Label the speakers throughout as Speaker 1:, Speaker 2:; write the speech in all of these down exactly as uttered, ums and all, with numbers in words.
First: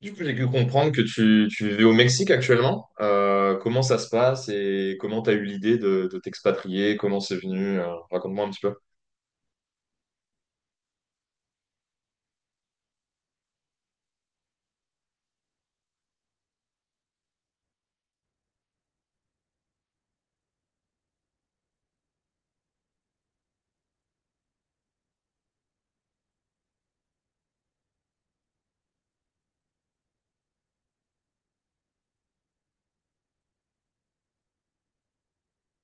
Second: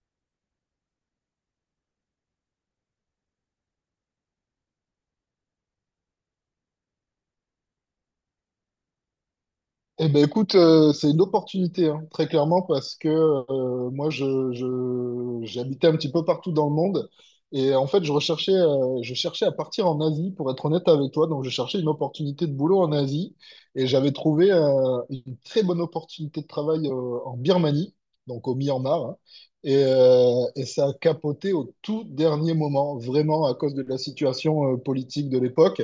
Speaker 1: Du coup, j'ai pu comprendre que tu, tu vivais au Mexique actuellement. Euh, comment ça se passe et comment tu as eu l'idée de, de t'expatrier? Comment c'est venu? Euh, raconte-moi un petit peu.
Speaker 2: Eh ben écoute, euh, c'est une opportunité, hein, très clairement, parce que euh, moi, je, je, j'habitais un petit peu partout dans le monde. Et en fait, je recherchais, euh, je cherchais à partir en Asie, pour être honnête avec toi. Donc, je cherchais une opportunité de boulot en Asie. Et j'avais trouvé euh, une très bonne opportunité de travail euh, en Birmanie, donc au Myanmar, hein. Et, euh, et ça a capoté au tout dernier moment, vraiment à cause de la situation euh, politique de l'époque.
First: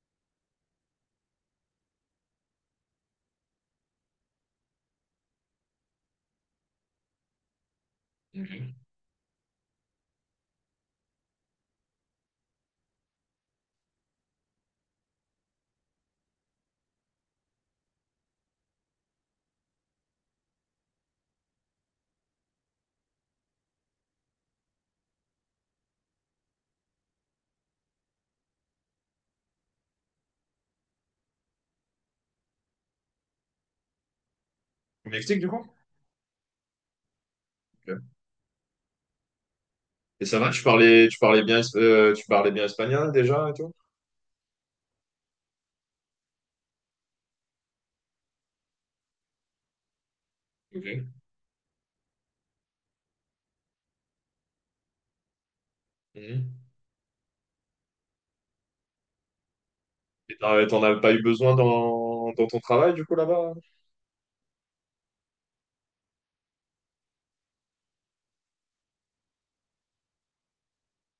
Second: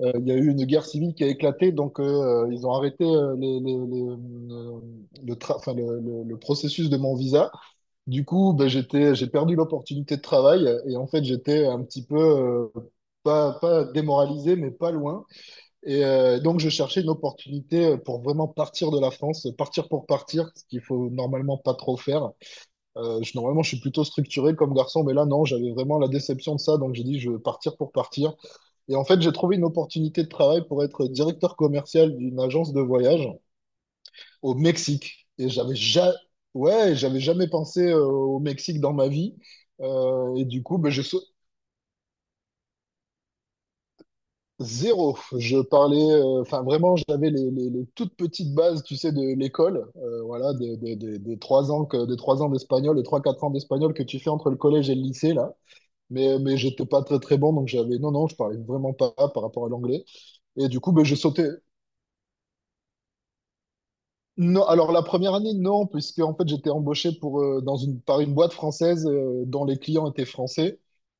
Speaker 2: Euh, il y a eu une guerre civile qui a éclaté, donc euh, euh, ils ont arrêté euh, les- les- les, euh, le, tra- enfin, le, le- le processus de mon visa. Du coup, ben, j'étais, j'ai perdu l'opportunité de travail et en fait, j'étais un petit peu, euh, pas, pas démoralisé, mais pas loin. Et euh, donc, je cherchais une opportunité pour vraiment partir de la France, partir pour partir, ce qu'il faut normalement pas trop faire. Euh, je, normalement, je suis plutôt structuré comme garçon, mais là, non, j'avais vraiment la déception de ça, donc j'ai dit, je veux partir pour partir. Et en fait, j'ai trouvé une opportunité de travail pour être directeur commercial d'une agence de voyage au
Speaker 1: Au
Speaker 2: Mexique.
Speaker 1: Mexique, du
Speaker 2: Et
Speaker 1: coup?
Speaker 2: j'avais ja- ouais, j'avais jamais pensé
Speaker 1: Ok.
Speaker 2: euh, au Mexique dans ma vie.
Speaker 1: Et
Speaker 2: Euh,
Speaker 1: ça
Speaker 2: et
Speaker 1: va, tu
Speaker 2: du coup, ben, je
Speaker 1: parlais, tu
Speaker 2: sau-
Speaker 1: parlais bien, es- euh, tu parlais bien espagnol déjà et tout?
Speaker 2: zéro. Je parlais, euh, enfin vraiment, j'avais les, les- les toutes petites bases, tu sais, de l'école. Euh, voilà, de- de- de-
Speaker 1: Ok.
Speaker 2: des trois ans que, des trois ans d'espagnol, les trois, quatre ans d'espagnol que tu fais entre le collège et le lycée, là. Mais, mais
Speaker 1: Mhm.
Speaker 2: j'étais pas très très bon, donc j'avais, non, non, je parlais vraiment pas par rapport à l'anglais.
Speaker 1: Et t'en
Speaker 2: Et du
Speaker 1: t'en
Speaker 2: coup,
Speaker 1: as
Speaker 2: ben,
Speaker 1: pas
Speaker 2: je
Speaker 1: eu
Speaker 2: sautais,
Speaker 1: besoin dans, dans ton travail, du coup, là-bas?
Speaker 2: Non, alors la première année, non, puisque en fait j'étais embauché pour, euh, dans une, par une boîte française euh, dont les clients étaient français.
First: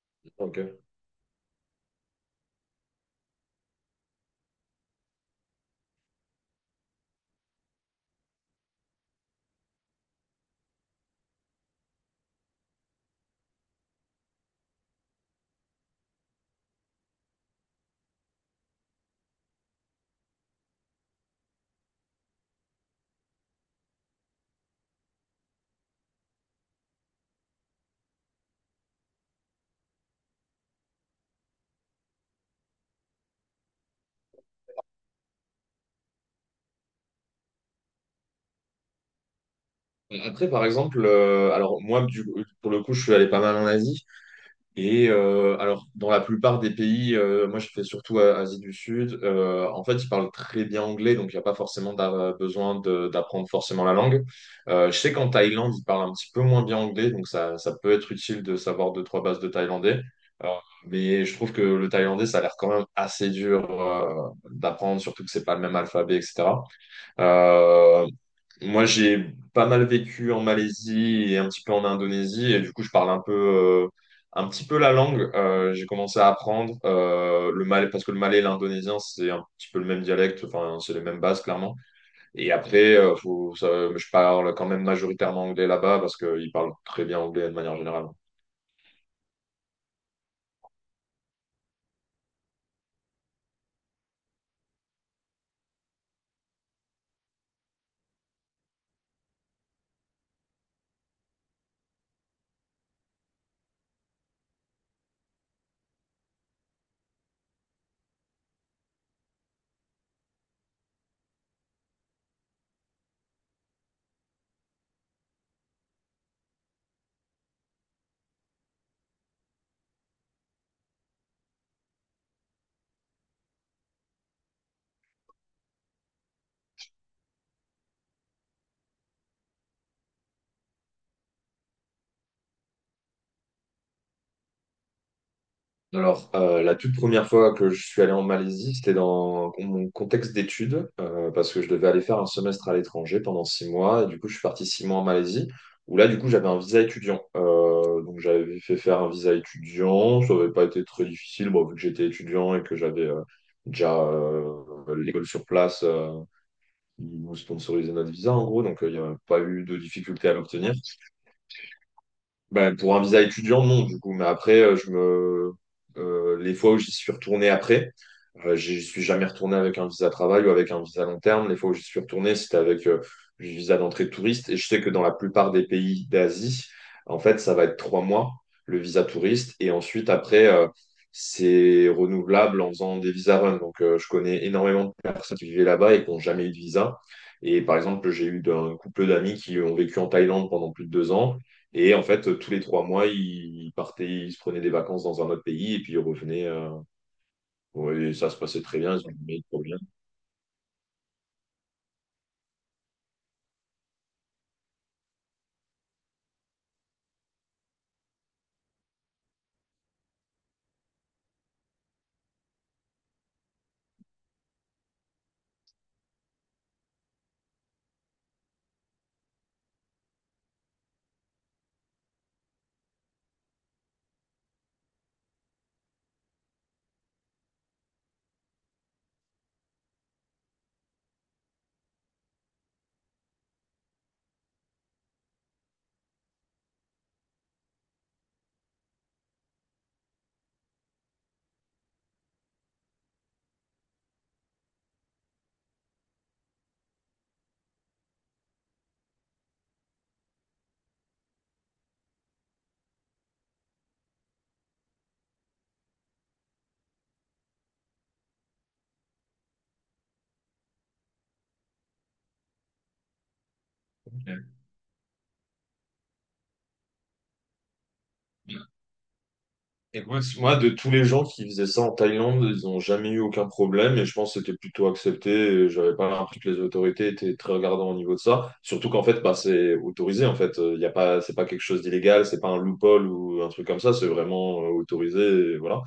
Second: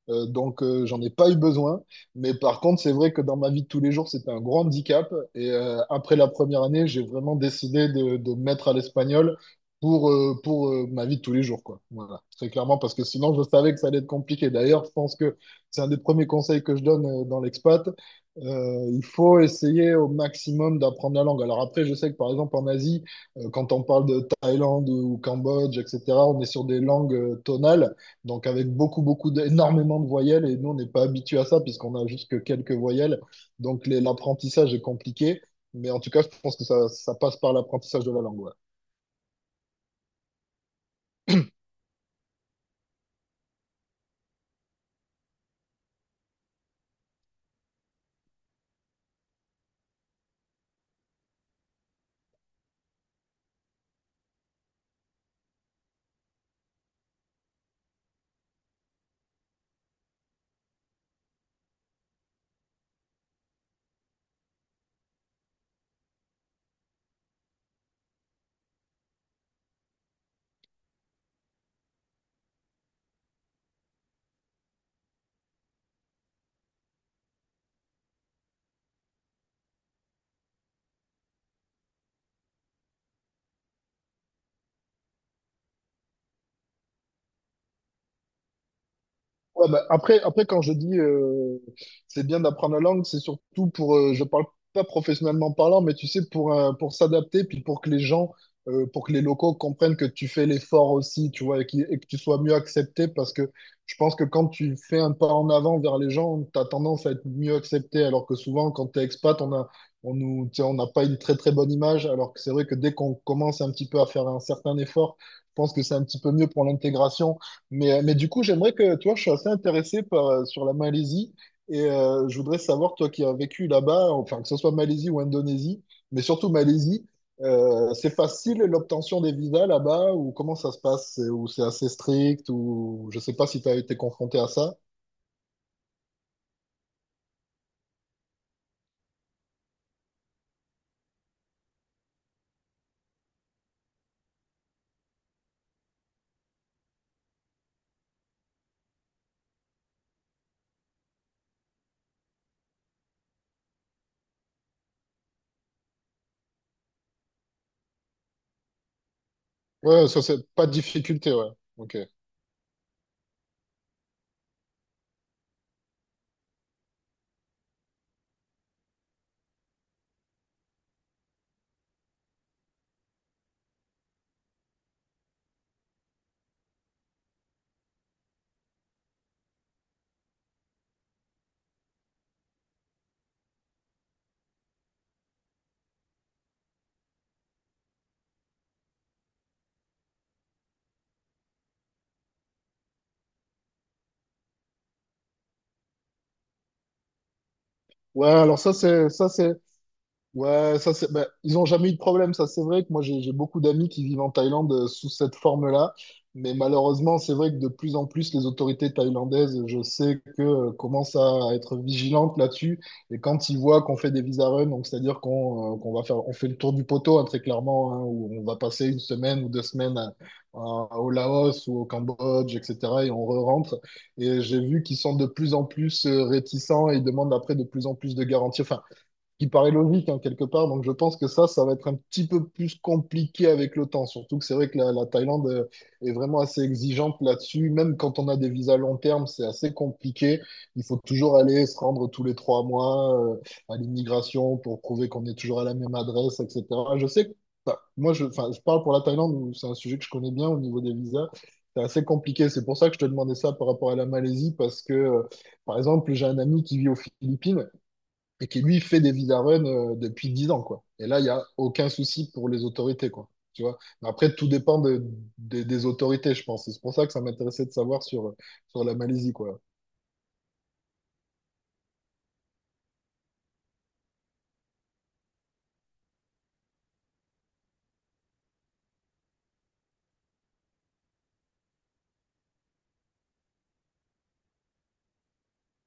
Speaker 2: Euh,
Speaker 1: Ok.
Speaker 2: donc euh, j'en ai pas eu besoin. Mais par contre, c'est vrai que dans ma vie de tous les jours, c'était un grand handicap. Et euh, après la première année, j'ai vraiment décidé de, de me mettre à l'espagnol pour, euh, pour euh, ma vie de tous les jours, quoi. Voilà, très clairement, parce que sinon je savais que ça allait être compliqué. D'ailleurs, je pense que c'est un des premiers conseils que je donne euh, dans l'expat. Euh, il faut essayer au maximum d'apprendre la langue. Alors après, je sais que par exemple en Asie, euh, quand on parle de Thaïlande ou Cambodge, et cetera, on est sur des langues euh, tonales, donc avec beaucoup, beaucoup, d- énormément de voyelles, et nous, on n'est pas habitué à ça, puisqu'on a juste que quelques voyelles, donc les- l'apprentissage est compliqué, mais en tout cas, je pense que ça, ça passe par l'apprentissage de la langue. Ouais.
Speaker 1: Après, par exemple, euh, alors moi, du, pour le coup, je suis allé pas mal en Asie. Et euh, alors, dans la plupart des pays, euh, moi je fais surtout à- Asie du Sud, euh, en fait, ils parlent très bien anglais, donc il n'y a pas forcément d'a- besoin de- d'apprendre forcément la langue. Euh, je sais qu'en Thaïlande, ils parlent un petit peu moins bien anglais, donc ça, ça peut être utile de savoir deux, trois bases de thaïlandais. Euh, mais je trouve que le thaïlandais, ça a l'air quand même assez dur euh, d'apprendre, surtout que c'est pas le même alphabet, et cetera. Euh, moi, j'ai pas mal vécu en Malaisie et un petit peu en Indonésie, et du coup, je parle un peu, euh, un petit peu la langue. Euh, j'ai commencé à apprendre euh, le malais, parce que le malais et l'indonésien, c'est un petit peu le même dialecte, enfin, c'est les mêmes bases, clairement. Et après, euh, faut, ça- je parle quand même majoritairement anglais là-bas, parce qu'ils parlent très bien anglais de manière générale.
Speaker 2: Ouais, bah, après, après, quand je dis euh, c'est bien d'apprendre la langue, c'est surtout pour, euh, je parle pas professionnellement parlant, mais tu sais, pour, euh, pour s'adapter, puis pour que les gens, euh, pour que les locaux comprennent que tu fais l'effort aussi, tu vois, et, qui- et que tu sois mieux accepté, parce que je pense que quand tu fais un pas en avant vers les gens, tu as tendance à être mieux accepté, alors que souvent, quand tu es expat, on a, on nous, tu sais, on n'a pas une très très bonne image, alors que c'est vrai que dès qu'on commence un petit peu à faire un certain effort, je pense que c'est un petit peu mieux pour l'intégration. Mais, euh, mais du coup, j'aimerais que, tu vois, je suis assez intéressé par, euh, sur la Malaisie et euh, je voudrais savoir, toi qui as vécu là-bas, enfin, que ce soit Malaisie ou Indonésie, mais surtout Malaisie, euh, c'est facile l'obtention des visas là-bas ou comment ça se passe? C'est- Ou c'est assez strict ou je sais pas si tu as été confronté à ça.
Speaker 1: Alors, euh, la toute première fois que je suis allé en Malaisie, c'était dans mon contexte d'études, euh, parce que je devais aller faire un semestre à l'étranger pendant six mois, et du coup, je suis parti six mois en Malaisie, où là, du coup, j'avais un visa étudiant. Euh, donc, j'avais fait faire un visa étudiant, ça n'avait pas été très difficile, bon, vu que j'étais étudiant et que j'avais euh, déjà euh, l'école sur place euh, qui nous sponsorisait notre visa, en gros, donc euh, il n'y avait pas eu de
Speaker 2: Ouais, ça,
Speaker 1: difficulté à
Speaker 2: c'est pas de
Speaker 1: l'obtenir.
Speaker 2: difficulté, ouais. Ok.
Speaker 1: Ben, pour un visa étudiant, non, du coup. Mais après, euh, je me... euh, les fois où j'y suis retourné après, euh, j'y suis jamais retourné avec un visa travail ou avec un visa long terme. Les fois où j'y suis retourné, c'était avec euh, le visa d'entrée de touriste. Et je sais que dans la plupart des pays d'Asie, en fait, ça va être trois mois, le visa touriste. Et ensuite, après, euh, c'est renouvelable en faisant des visas run. Donc, euh, je connais énormément de personnes qui vivaient là-bas et qui n'ont jamais eu de visa. Et par exemple, j'ai eu d'un couple d'amis qui ont vécu en Thaïlande pendant plus de deux ans. Et en fait, tous les trois mois, ils partaient, ils se prenaient des vacances dans un autre pays et puis ils revenaient. euh, ouais, et
Speaker 2: Ouais,
Speaker 1: ça se
Speaker 2: alors
Speaker 1: passait
Speaker 2: ça,
Speaker 1: très bien, ils se
Speaker 2: c'est ça,
Speaker 1: disaient,
Speaker 2: c'est
Speaker 1: trop bien.
Speaker 2: Ouais, ça c'est, bah, ils n'ont jamais eu de problème, ça c'est vrai que moi j'ai j'ai beaucoup d'amis qui vivent en Thaïlande euh, sous cette forme-là, mais malheureusement c'est vrai que de plus en plus les autorités thaïlandaises, je sais que euh, commencent à être vigilantes là-dessus, et quand ils voient qu'on fait des visa run, donc c'est-à-dire qu'on euh, qu'on va faire, on fait le tour du poteau hein, très clairement, hein, où on va passer une semaine ou deux semaines à- à- au Laos ou au Cambodge, et cetera, et on re-rentre, et j'ai vu qu'ils sont de plus en plus euh, réticents et ils demandent après de plus en plus de garanties. Enfin, qui paraît logique hein, quelque part. Donc je pense que ça, ça va être un petit peu plus compliqué avec le temps. Surtout que c'est vrai que la, la Thaïlande euh, est vraiment assez exigeante là-dessus. Même quand on a des visas long terme, c'est assez compliqué. Il faut toujours aller se rendre tous les trois mois euh, à l'immigration pour prouver qu'on est toujours à la même adresse, et cetera. Je sais que enfin, moi, je, enfin, Je parle pour la Thaïlande, où c'est un sujet que je connais bien au niveau des visas. C'est assez compliqué. C'est pour ça que je te demandais ça par rapport à la Malaisie, parce que, euh, par exemple, j'ai un ami qui vit aux Philippines et qui lui fait des vidaruns euh, depuis dix ans, quoi. Et là, il n'y a aucun souci pour les autorités, quoi. Tu vois? Mais après, tout dépend de- des des autorités, je pense. Et c'est pour ça que ça m'intéressait de savoir sur, sur la Malaisie, quoi.
Speaker 1: Écoute, moi, c- moi, de tous les gens qui faisaient ça en Thaïlande, ils n'ont jamais eu aucun problème et je pense que c'était plutôt accepté. et j'avais pas l'impression que les autorités étaient très regardantes au niveau de ça. Surtout qu'en fait, bah, c'est autorisé. En fait, euh, il y a pas, c'est pas quelque chose d'illégal, c'est pas un loophole ou un truc comme ça. C'est vraiment euh, autorisé. Et voilà.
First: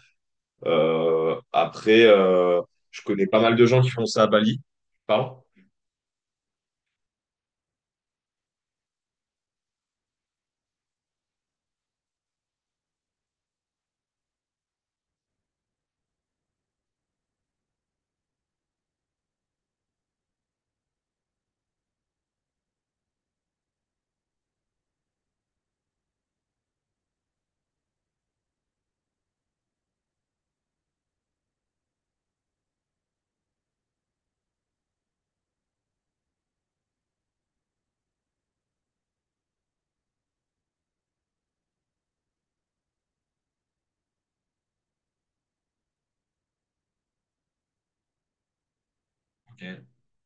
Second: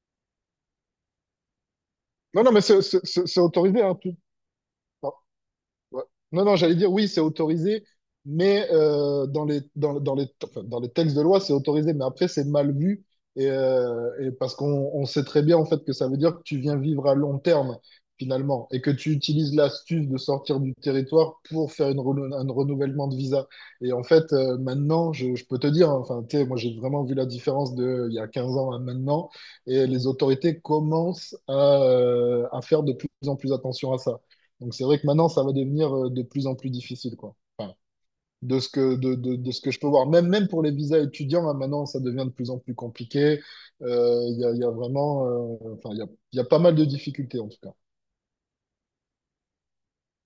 Speaker 1: Euh, après,
Speaker 2: Non, non,
Speaker 1: euh,
Speaker 2: mais c'est
Speaker 1: je
Speaker 2: c'est-
Speaker 1: connais
Speaker 2: c'est-
Speaker 1: pas
Speaker 2: c'est
Speaker 1: mal de
Speaker 2: autorisé,
Speaker 1: gens qui
Speaker 2: hein,
Speaker 1: font
Speaker 2: tout.
Speaker 1: ça à Bali. Pardon?
Speaker 2: Ouais. Non, non, j'allais dire oui, c'est autorisé, mais euh, dans les, dans, dans les, enfin, dans les textes de loi, c'est autorisé, mais après, c'est mal vu. Et, euh, et parce qu'on on sait très bien, en fait, que ça veut dire que tu viens vivre à long terme, finalement, et que tu utilises l'astuce de sortir du territoire pour faire une renou- un renouvellement de visa. Et en fait, euh, maintenant, je, je peux te dire, hein, enfin, tu sais, moi, j'ai vraiment vu la différence de il y a quinze ans à maintenant, et les autorités commencent à, euh, à faire de plus en plus attention à ça. Donc c'est vrai que maintenant, ça va devenir euh, de plus en plus difficile, quoi. Enfin, de ce que, de, de, de ce que je peux voir. Même, même pour les visas étudiants, hein, maintenant, ça devient de plus en plus compliqué. Euh, Il y a, il y a vraiment... euh, enfin, il y a, il y a pas mal de difficultés, en tout cas.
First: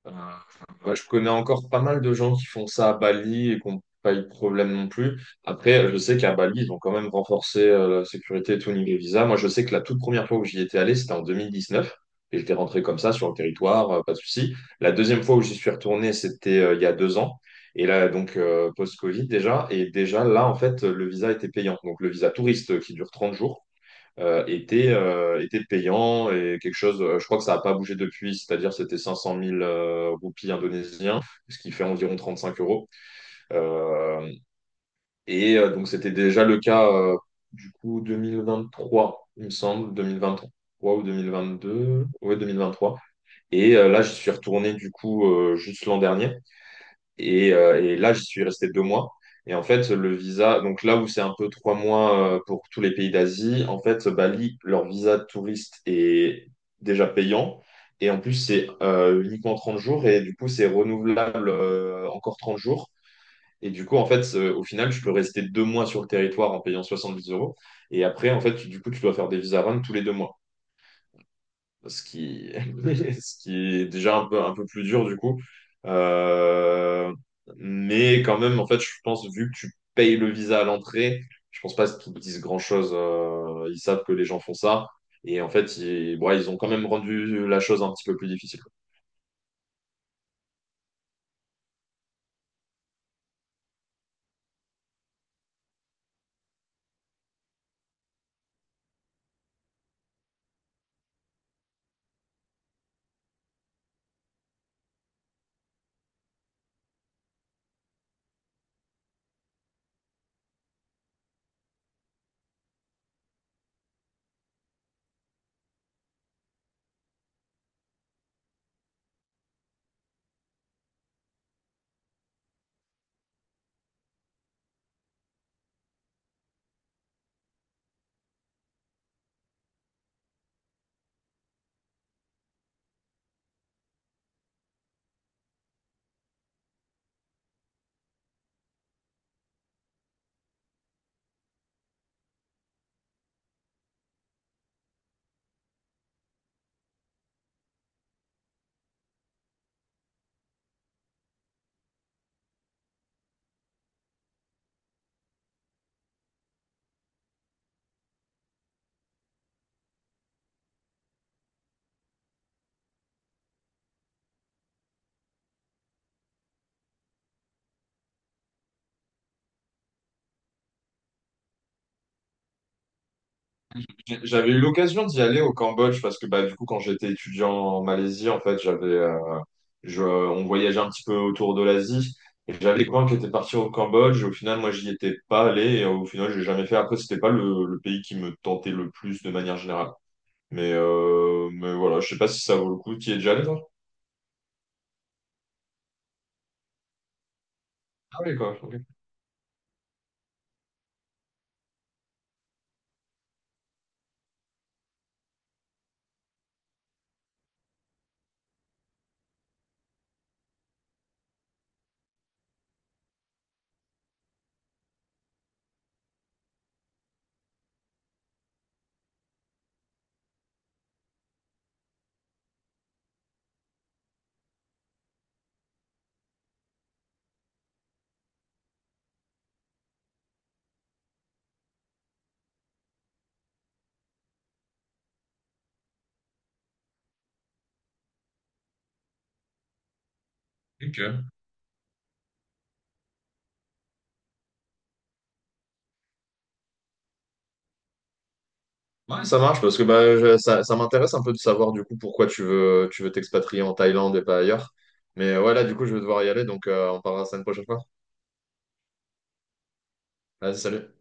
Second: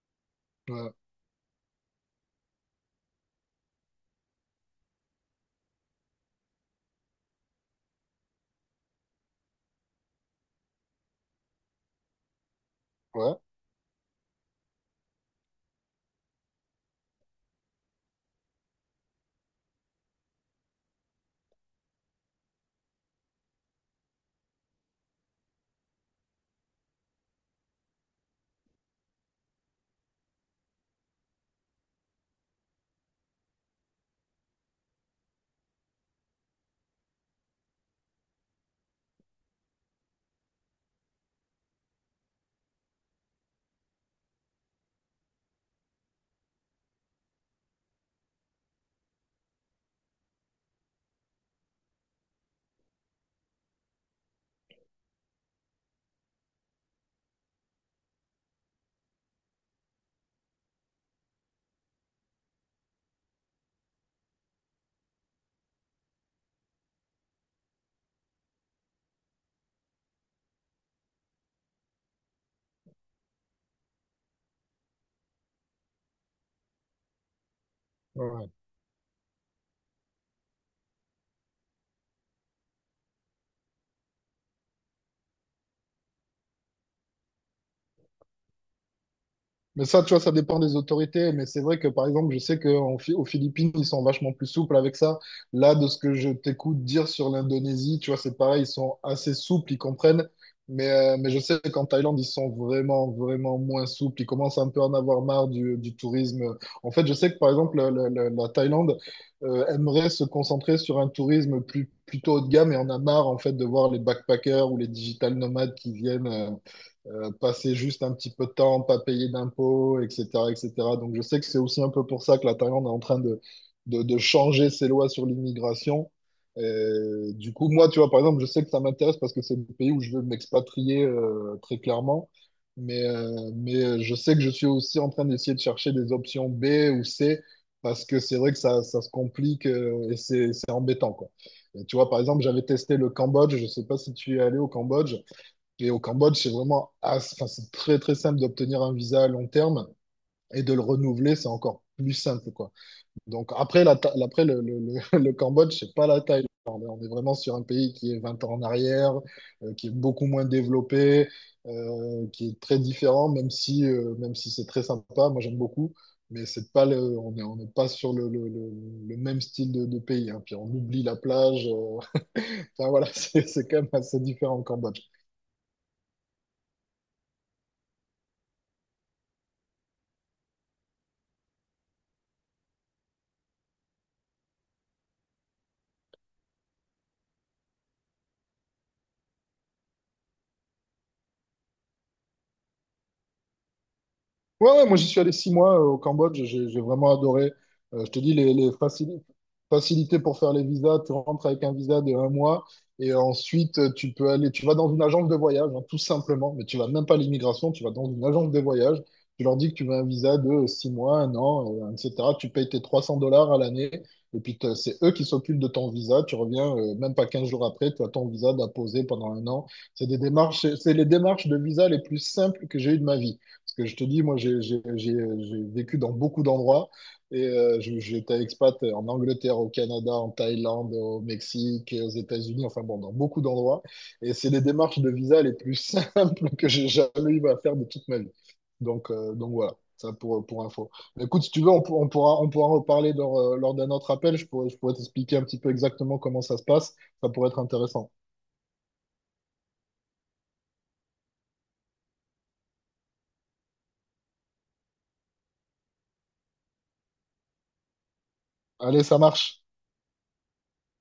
Speaker 1: Euh, enfin,
Speaker 2: Ouais,
Speaker 1: ouais, je connais encore pas mal de gens qui font ça à Bali et qui n'ont pas eu de problème non plus. Après, je sais qu'à Bali, ils ont quand même renforcé euh, la sécurité et tout au niveau visa. Moi, je sais que la toute première fois où j'y étais allé, c'était en deux mille dix-neuf. Et j'étais rentré comme ça sur le
Speaker 2: ouais,
Speaker 1: territoire, euh, pas de souci. La deuxième fois où j'y suis retourné, c'était euh, il y a deux ans. Et là, donc, euh, post-Covid déjà. Et déjà, là, en fait, le visa était payant. Donc, le visa touriste euh, qui dure trente jours euh, était, euh, était payant et quelque chose, euh, je crois que ça n'a pas bougé depuis, c'est-à-dire c'était cinq cent mille euh, roupies indonésiens, ce qui fait environ trente-cinq euros. Euh, et euh, donc c'était déjà le cas euh, du coup deux mille vingt-trois, il me semble, deux mille vingt-trois ou deux mille vingt-deux, ouais deux mille vingt-trois. Et euh, là, je suis retourné du coup euh, juste l'an dernier. Et, euh, et là, j'y suis resté deux mois. Et en fait, le visa, donc là où c'est un peu trois mois euh, pour tous les pays d'Asie, en fait, Bali, leur visa de touriste est déjà payant. Et en plus, c'est euh, uniquement trente jours. Et du coup, c'est renouvelable euh, encore trente jours. Et du coup, en fait, euh, au final, je peux rester deux mois sur le territoire en payant soixante-dix euros. Et après, en fait, tu- du coup, tu dois faire des visa run tous les deux mois ce qui, ce qui est déjà un peu, un peu plus dur du coup. Euh, mais quand
Speaker 2: ouais.
Speaker 1: même, en fait, je pense, vu que tu payes le visa à l'entrée, je pense pas qu'ils te disent grand-chose. euh, ils savent que les gens font ça. Et en fait, ils, bon, ils ont quand même rendu la chose un petit peu plus difficile.
Speaker 2: Mais ça, tu vois, ça dépend des autorités. Mais c'est vrai que, par exemple, je sais qu'aux Philippines, ils sont vachement plus souples avec ça. Là, de ce que je t'écoute dire sur l'Indonésie, tu vois, c'est pareil, ils sont assez souples, ils comprennent. Mais, euh, mais je sais qu'en Thaïlande, ils sont vraiment, vraiment moins souples. Ils commencent un peu à en avoir marre du, du tourisme. En fait, je sais que, par exemple, le- le- le- la Thaïlande, euh, aimerait se concentrer sur un tourisme plus, plutôt haut de gamme et en a marre, en fait, de voir les backpackers ou les digital nomades qui viennent. euh, euh, passer juste un petit peu de temps, pas payer d'impôts, et cetera, et cetera. Donc je sais que c'est aussi un peu pour ça que la Thaïlande est en train de, de, de changer ses lois sur l'immigration. Euh, du coup, moi, tu vois, par exemple, je sais que ça m'intéresse parce que c'est le pays où je veux m'expatrier euh, très clairement. Mais, euh, mais euh, je sais que je suis aussi en train d'essayer de chercher des options B ou C parce que c'est vrai que ça, ça se complique euh, et c'est c'est embêtant, quoi. Et tu vois, par exemple, j'avais testé le Cambodge. Je sais pas si tu es allé au Cambodge. Et au Cambodge, c'est vraiment as- enfin, c'est très très simple d'obtenir un visa à long terme et de le renouveler, c'est encore plus simple, quoi. Donc après, la, Tha- après le, le, le, le Cambodge, c'est pas la Thaïlande, hein. On est vraiment sur un pays qui est vingt ans en arrière, euh, qui est beaucoup moins développé, euh, qui est très différent, même si, euh, même si c'est très sympa, moi j'aime beaucoup. Mais c'est pas le, on n'est on n'est pas sur le, le, le, le même style de, de pays, hein. Puis on oublie la plage. euh. Enfin voilà, c'est c'est quand même assez
Speaker 1: J'avais
Speaker 2: différent
Speaker 1: eu
Speaker 2: au Cambodge.
Speaker 1: l'occasion d'y aller au Cambodge parce que bah, du coup, quand j'étais étudiant en Malaisie, en fait, j'avais, euh, je, on voyageait un petit peu autour de l'Asie et j'avais des copains qui étaient partis au Cambodge. Et au final, moi, j'y étais pas allé et au final, j'ai jamais fait. Après, c'était pas le, le pays qui me tentait le plus de manière générale. Mais, euh, mais voilà, je sais pas si ça vaut le coup. Tu y es déjà allé, toi?
Speaker 2: Ouais, ouais, moi j'y suis allé six mois euh, au Cambodge, j'ai j'ai vraiment adoré. Euh, je
Speaker 1: Ah
Speaker 2: te dis,
Speaker 1: oui,
Speaker 2: les,
Speaker 1: quoi.
Speaker 2: les
Speaker 1: Ok.
Speaker 2: facili- facilités pour faire les visas, tu rentres avec un visa de un mois et ensuite euh, tu peux aller, tu vas dans une agence de voyage, hein, tout simplement, mais tu vas même pas à l'immigration, tu vas dans une agence de voyage, tu leur dis que tu veux un visa de six mois, un an, euh, et cetera. Tu payes tes trois cents dollars à l'année et puis t'as- c'est eux qui s'occupent de ton visa, tu reviens euh, même pas quinze jours après, tu as ton visa d'apposer pendant un an. C'est des démarches, c'est les démarches de visa les plus simples que j'ai eues de ma vie. Parce que je te dis, moi, j'ai j'ai- j'ai- j'ai vécu dans beaucoup d'endroits. Et euh, je- j'étais expat en Angleterre, au Canada, en Thaïlande, au Mexique, aux États-Unis, enfin bon, dans beaucoup d'endroits. Et c'est les démarches de visa les plus simples que j'ai jamais eu à faire de toute ma vie. Donc, euh, donc voilà, ça pour, pour info.
Speaker 1: Ok.
Speaker 2: Mais écoute, si tu veux, on, pour- on pourra, on pourra en reparler lors, euh, lors d'un autre appel. Je pourrais, je pourrais t'expliquer un petit peu exactement comment ça se passe. Ça pourrait être intéressant.
Speaker 1: Ouais, ça marche parce que bah, je- ça, ça m'intéresse un peu de savoir du coup pourquoi tu veux, tu veux t'expatrier en Thaïlande et pas ailleurs. Mais euh, ouais, là, du coup, je vais devoir y aller, donc euh, on parlera ça une prochaine fois.
Speaker 2: Allez, ça marche.
Speaker 1: Vas-y, salut.